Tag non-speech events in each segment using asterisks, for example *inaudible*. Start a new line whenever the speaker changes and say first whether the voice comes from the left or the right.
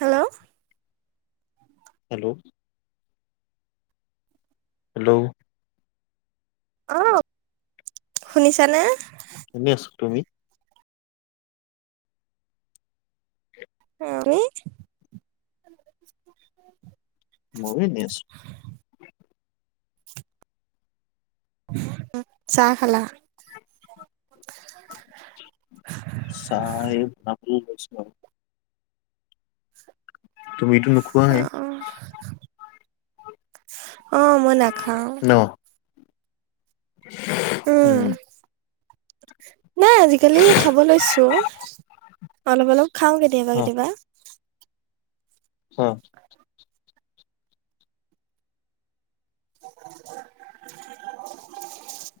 right: হেৰৌ!
left: Hello! Hello!
right: অঁ শুনিছানে?
left: শুনে আছো তুমি।
right: অহঁ! হেইত-
left: মই শুনি আছো।
right: চাহ খালা? ওচচচ
left: চাই পাহাৰী গৈছোঁ মই। তুমিতো নোখো-
right: অঁ মই নাখাওঁ। উম
left: উমঁ।
right: নাই আজিকালি খাব লৈছোঁ অলপ অলপ খাওঁ কেতিয়াবা
left: অ
right: কেতিয়াবা।
left: অঁ!
right: *inaudible*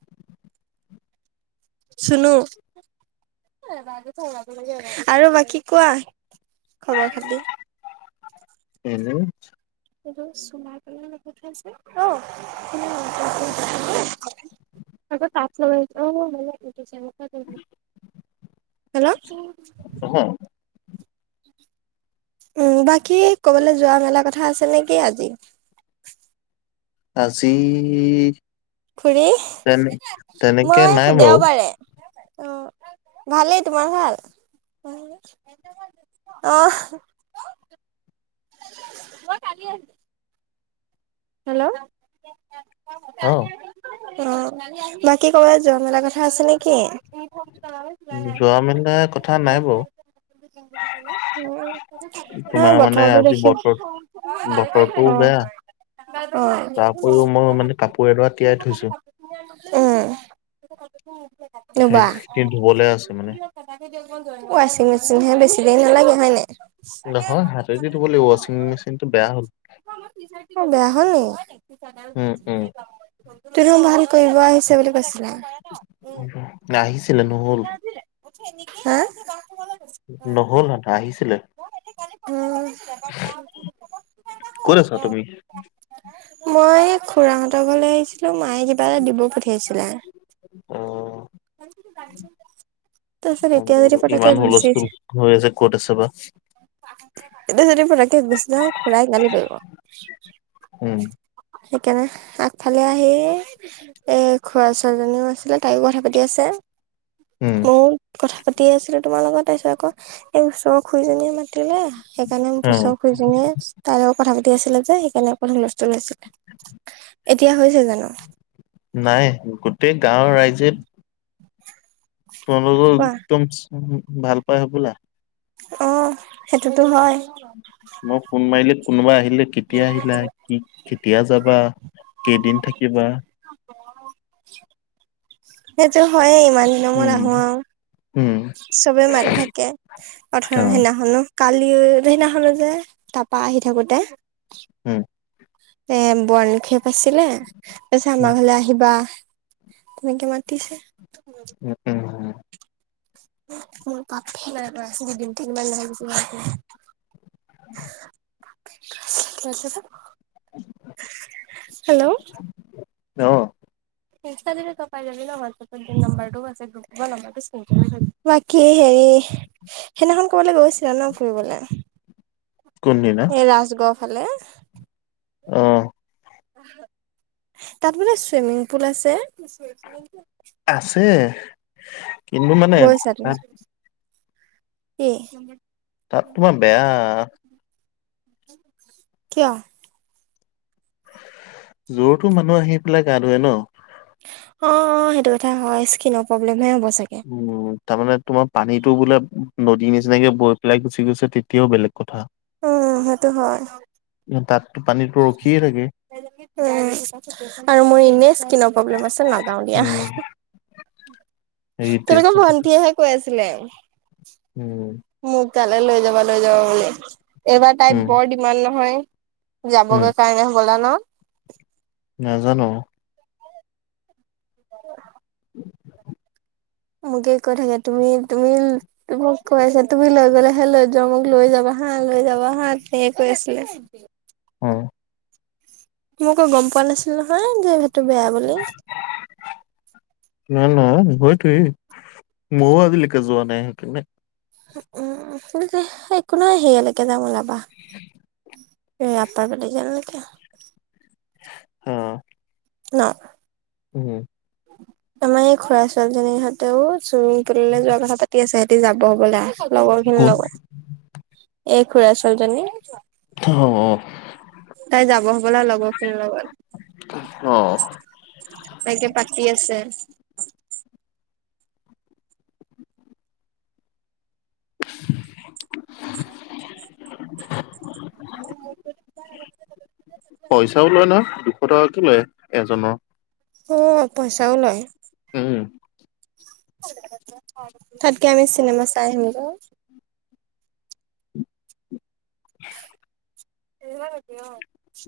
right: চুনো। আৰু বাকী কোৱা খবৰ খাতি।
left: উমঁ।
right: এইটো চুনাৰ বুলি লিখি থোৱা আছে তো- আকৌ তাল লগাছো অঁ হৈছে অঁ ভালে হৈছে এনকোৱা পাৰী দিছা হেলৌ!
left: অহ।
right: উমঁ বাকী ক'বলৈ যোৱা মেলা কথা আছে নেকি আজি।
left: আজি
right: খোৰি
left: তেনে তেনেকে
right: মই
left: নাই বাৰু
right: দেওবাৰে অঁ' ভালেই তোমাৰ ভাল? আহ। হেল্লৌ!
left: অ
right: অঁ বাকী ক'বাত যোৱা মেলা কথা আছে নেকি?
left: যোৱা মেলা কথা নাই বাৰু।
right: নাই
left: তোমাৰ মানে
right: বতৰটো
left: আজি
right: দেখি অ',
left: বতৰত বতৰটোও বেয়া। তাৰ উপৰিও মই মানে কাপোৰ এডৰা তিয়াই
right: অঁ!
left: থৈছো
right: এহ।
left: সেই খেফিকে ধুবলে আছে মানে।
right: ওৱাছিং মেচিনহে বেছি দেৰি নালাগে হয় নাই।
left: নহয় হাতেদিটো ধোব লাগিৱ ৱাচিং মেচিনটো বেয়া হ'ল।
right: অঁ বেয়া হ'ল নি?
left: উম উম
right: তুমও ভাল কৰিব আহিছে বুলি কৈছিলা?
left: আহিছিলে নহ'ল।
right: হা-
left: নহ'ল হেতে আহিছিলে।
right: ওম-
left: ক'ত আছা তুমি?
right: মই খুৰাহঁতৰ ঘৰলৈ আহিছিলো মায়ে কিবা এটা দিব পঠিয়াইছিলে।
left: অ
right: *unintelligible* তাৰপিছত এতিয়া যদি
left: *unintelligible*
right: পতককে
left: ইমান
right: গুচি
left: হুলস্থুল হৈ আছে ক'ত আছে বা?
right: এতিয়া যদি পতককে গুচি যাওঁ খুৰাই গালি পাৰিব।
left: উম।
right: সেইকাৰণে, আগফালে আহি এ, খোৰা ছোৱালী জনীও আছিলে, তাইও কথা পাতি আছে,
left: উম
right: মোৰ কথা পাতিয়ে আছিলোঁ, তোমাৰ লগত, তাৰপিছত আকৌ, এই ওচৰ খুইজনীয়ে মাতিলে সেইকাৰণে
left: অ
right: পুচ খুৰী জনীয়ে, তাৰ লগত কথা পাতি আছিলে যে সে কাৰণে অকণ হুলস্থল হৈছিলে, এতিয়া হৈছে জানো?
left: নাই, গোটেই গাঁওৰ ৰাইজে তোমালোকক
right: কোৱা
left: একদম চ ভাল পাই হ'বলা।
right: অ', সেইটোতো হয়।
left: মই ফোন মাৰিলে, কোনোবা আহিলে, কেতিয়া আহিলা কি কেতিয়া যাবা, কেইদিন থাকিবা?
right: সেইটো হয়ে, ইমান দিনৰ মূৰত
left: উম
right: আহো আৰু
left: উম
right: চবে মাতি থাকে, অথ
left: অ
right: সেইদিনাখনো কালিও সেইদিনাখনো যে, তাৰপা আহি থাকোতে
left: হম
right: এ বনক্ষেপ আছিলে, তাৰপিছত
left: উম
right: আমাৰ ঘৰলে আহ আহিবা, তেনেকে মাতিছে।
left: উম, উম উম,
right: মোৰ *unintelligible*
left: *unintelligible*
right: *unintelligible* হেল্ল'
left: অ'
right: ইনষ্টা দিলে তই পাই যাবি নহ, হোৱাটছএপ মোৰ নাম্বাৰটোও আছে *unintelligible* বাকী হেৰি সেইদিনাখন ক'বালৈ গৈছিলা ন ফুৰিবলে,
left: কোনদিনা
right: এই ৰাজগড়ৰ ফালে
left: অ'
right: তাত বোলে চুইমিং পুল আছে।
left: আছে কিন্তু মানে
right: গৈছা তুমি,
left: তাত
right: কি?
left: তাত তোমাৰ বেয়া
right: কিয়?
left: যৰ-তৰ মানুহ আহি পেলাই গা ধুৱে ন
right: অ', অ', সেইটো কথা হয়, স্কিনৰ প্ৰব্লেম হে হ'ব চাগে।
left: উম, তাৰমানে তোমাৰ পানীতো বোলে নদীৰ নিচিনাকে বৈ পেলাই গুচি গৈছে, তেতিয়াও বেলেগ কথা।
right: অ', অ', সেইটো হয়।
left: তাতটো পানী ৰখিয়ে থাকে।
right: উম আৰু মোৰ এনে স্কিনৰ প্ৰব্লেম আছে, নাযাও দিয়া।
left: উম। সেইটোৱে
right: তোমালোকৰ
left: কথাটো
right: ভন্টীয়েহে কৈ আছিলে।
left: উম
right: মোক তালে লৈ যাবা, লৈ যাবা বুলি, এইবাৰ তাই
left: উম,
right: বৰ ডিমাণ্ড নহয়।
left: উম,
right: যাবগৈ কাৰণে হব'লা ন
left: নাজানো।
right: উম। মোকে কৈ থাকে তুমি তুমি মোক কৈ আছে তুমি লৈ গ'লে হে ল যোৱা মোক লৈ যাবা হা লৈ যাবা হা সেনেকে কৈ আছিলে।
left: হয়।
right: মোকো গম পোৱা নাছিল নহয় যে সেইটো বেয়া বুলি।
left: *unintelligible* নাই না সতোৱেই মইয়ো আজিলৈকে যোৱা নাই সেইকাৰনে
right: উম একো নহয় সেইয়ালৈকে যাম ওলাবা।
left: *inaudible*
right: এই আপাৰ ভটিজা লৈকে আহ।
left: অ
right: ন'।
left: উম।
right: আমাৰ এই খুৰা -ছোৱালীজনীৰ সতেও, চুমিং পুললৈ যোৱা কথা পাতি আছে। সিহঁতেযাব বোলা। লগৰ খিনিৰ
left: ক'ত
right: লগত। এই খুৰা ছোৱালীজনী।
left: কি খবৰ।
right: তাই যাব হ'বলা, লগৰখিনিৰ
left: অ',
right: লগত। তাইকে পাতি আছে।
left: *unintelligible* পইচাও লয় নহয়। দুশ টকাকে লয়, এজনৰ।
right: উ, পইচাও লয়।
left: উম।
right: তাতকে আমি চিনেমা চাই আহিমগৈ।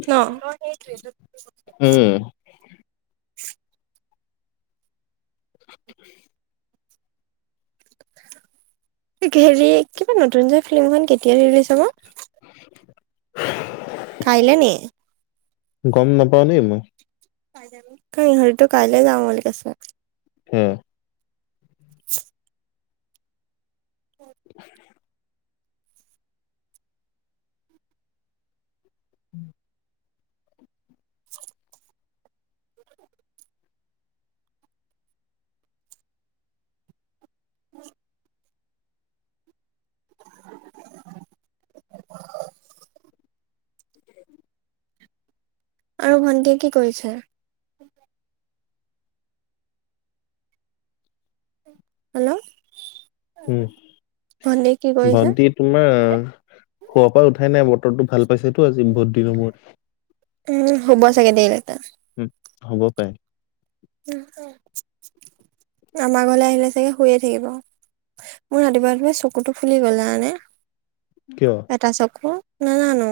right: ন?
left: উম,
right: হেৰি, কিবা নতুন যে ফিল্মখন কেতিয়া ৰিলিজ হৈছে বা?
left: *unintelligible*
right: কাইলে নি?
left: গম নাপাও দেই মই।
right: কে হৰি ত' কাইলে যাম বুলি কৈছে।
left: কি হ'ল।
right: *unintelligible*
left: *unintelligible* *unintelligible*
right: চ্ছঊূূ দে ূজ্ৰঊূ আৰু ভণ্টিয়ে কি কৰিছে? হেল্ল',
left: উম,
right: ভণ্টিয়ে কি কৰিছে?
left: ভন্টি তোমাৰ শুৱা পৰা উঠাই নাই, বতৰটো ভাল পাইছেতো আজি। বহুত দিনৰ মূৰত
right: উম। শুব চাগে দেৰিলেইকে।
left: উম। হ'ব পাৰে।
right: আমাৰ ঘৰলৈ আহিলে চাগে শুয়ে থাকিব। মোৰ ৰাতিপুৱাই ৰাতিপুৱাই চকুটো ফুলি গ'ল। জানানে?
left: কিয়?
right: এটা চকু, নাজানো।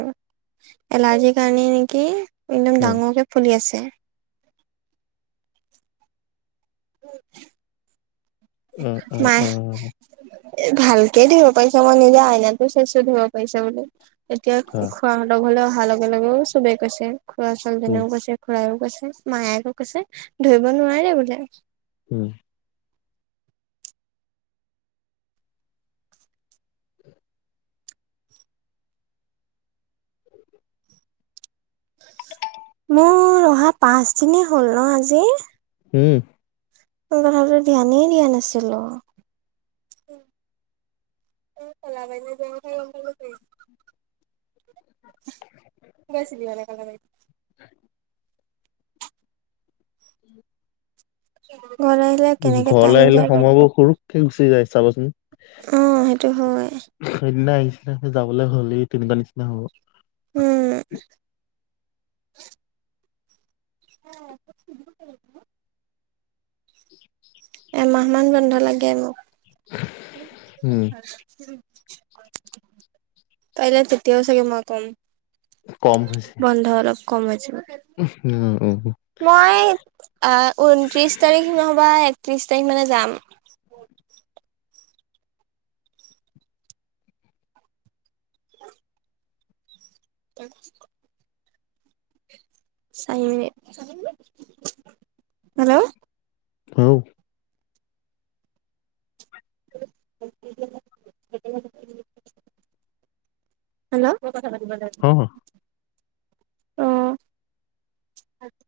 right: এলাৰ্জিৰ কাৰণে নেকি, একদম
left: অ',
right: ডাঙৰকে ফুলি আছে। হয়।
left: উম, উম,
right: নাই
left: উম,
right: এ ভালকে ধুব পাৰিছ, মই নিজে আইনাতো চাইছো ধুব পাৰিছে বুলে। এতিয়া,
left: আচ্ছা
right: খোৱাহঁতৰ ঘৰলৈ অহাৰ লগে লগেও চবেই কৈছে। খুৰা
left: উম,
right: ছোৱালীজনীয়েও কৈছে, খুৰায়েও কৈছে, মায়ে আকৌ কৈছে, ধৰিব নোৱাৰে বোলে।
left: উম।
right: মোৰ অহা পাঁচদিনেই হ'ল ন আজি।
left: উম।
right: এই কথাটো ধ্যানেই দিয়া নাছিলো। *unintelligible* *unintelligible*
left: *unintelligible*
right: ঘৰলে আহিলে?
left: উম,
right: কেনেকে টাইম
left: ঘৰলৈ আহিলে
right: যায় গম
left: সময়বোৰ
right: নাপাওঁ।
left: হুৰুককে গুচি যায়, চাবচোন।
right: অ' সেইটো হয়
left: সেইদিনা আহিছিলোহে যাবলৈ হ'লেই, তেনকা নিচিনা হ'ব।
right: উম। *unintelligible* এমাহ মান বন্ধ লাগে মোক।
left: উম,
right: কাইলে তেতিয়াও চাগে মই কম।
left: কম হৈছে।
right: বন্ধ অলপ কম হৈছে।
left: উম হু।
right: মই আঁ ঊনত্ৰিছ তাৰিখ নহ'বা একত্ৰিছ তাৰিখ মানে যাম। উম। চাৰি মিনিট, হেল্ল
left: *inaudible* *inaudible*
right: হেল্ল
left: অঁ
right: অঁ,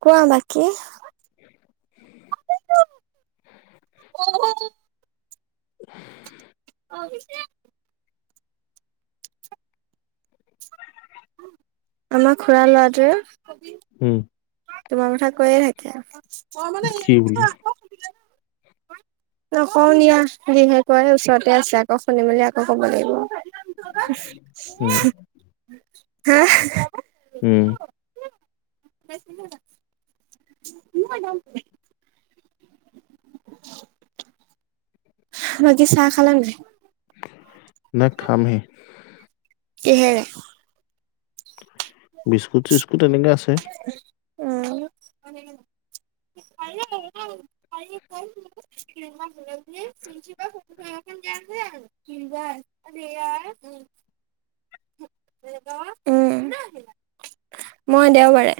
right: কোৱা বাকি।
left: *inaudible* *inaudible*
right: *inaudible* আমাৰ খুৰা ল'ৰাটোৱে
left: উম
right: তোমাৰ কথা কৈয়ে থাকে।
left: কি *inaudible*
right: নকওঁ দিয়া যিহে কয় ওচৰতে আছে আকৌ শুনি মেলি আকৌ কব লাগিব। *inaudible*
left: উম, উম
right: *inaudible* *inaudible* *inaudible* বাকি চাহ খালা নে নাই?
left: না খামহে।
right: কিহেৰে?
left: বিস্কুট চিস্কুট এনেকা আছে।
right: উম। *unintelligible* উম। মই দেওবাৰে।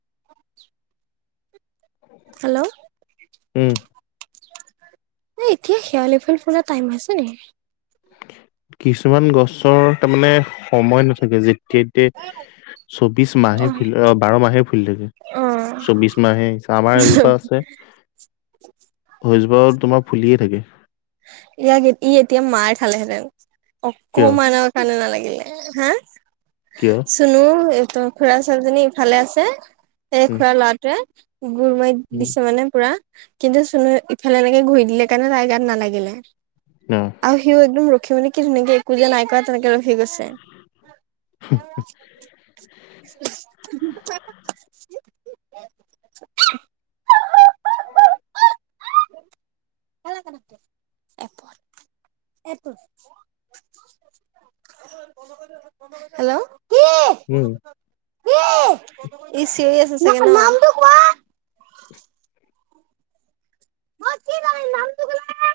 right: *inaudible* হেল্ল'।
left: উম।
right: এই এতিয়া শেৱালি ফুল ফুলা টাইম হৈছে নেকি?
left: কিছুমান গছৰ তাৰমানে সময় নাথাকে, যেতিয়া এ, চৌবিশ মাহে ফু, অ' বাৰ মাহে ফুলি থাকে।
right: অ
left: চৌবিশ মাহেই। আমাৰ এজোপা আছে সেই জোপাও তোমাৰ ফুলিয়ে থাকে।
right: ইয়াক, ই এতিয়া মাৰ খালেহেঁতেন,
left: কিয়?
right: অকমানৰ কান নালাগিলে। হা?
left: কিয়?
right: চুনো এই ত, খুৰাৰ ছোৱালীজনী ইফালে আছে সেই
left: উম,
right: খুৰাৰ ল'ৰাটোৱে ঘোৰ মাৰি
left: উম,
right: দিছে মানে পুৰা কিন্তু চুনো ইফালে এনেকে ঘূৰি দিলে কাৰণে তাইৰ গাত নালাগিলে।
left: উ।
right: আৰু সিও একদম ৰখি মে কি ধুনীয়াকে একো যে নাই কৰা তেনেকে ৰখি গৈছে
left: *inaudible*
right: *inaudible*
left: *inaudible*
right: এপত, এটো। হেল্ল'। কি
left: উম।
right: কি, ই চিঞৰি আছে চাগে ন'? *unintelligible* মই কি জানো, নামটো ক'লেহে।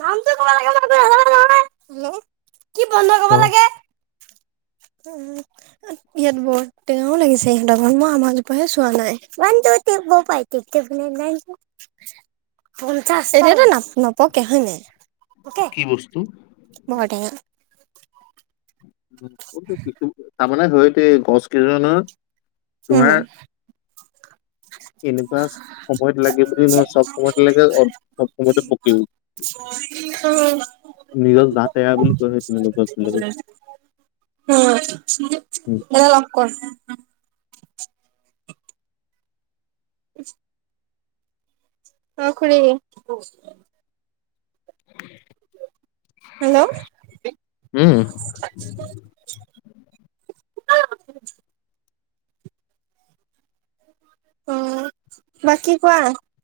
right: নামটো ক'ব লাগিব *unintelligible* নহয় কি বন্ধ
left: *unintelligible*
right: উম। ইয়াত বৰ টেঙাও লাগিছে *unintelligible* মই আমাৰ জোপাহে চোৱা নাই। One two three four five. *unintelligible* এতিয়াতো না-নপকে হয় নাই? ওকে।
left: কি বস্তু?
right: নহয় টেঙা।
left: *unintelligible* তাৰমানে ধৰকে গছ কেইধৰণৰ?
right: হুম।
left: এনেকুৱা সময়ত লাগে বুলি নহয় চব সময়ত লাগে অ' চব সময়তে পকিল।
right: *inaudible* *inaudible*
left: নিজৰ জাত এৰা বুলি কয় সেইখিনি গছবিলাকক।
right: অ'
left: উম।
right: মোবাইল অফ কৰ। *inaudible* অ' খুৰি। হেল্ল'।
left: উম।
right: অ বাকী কোৱা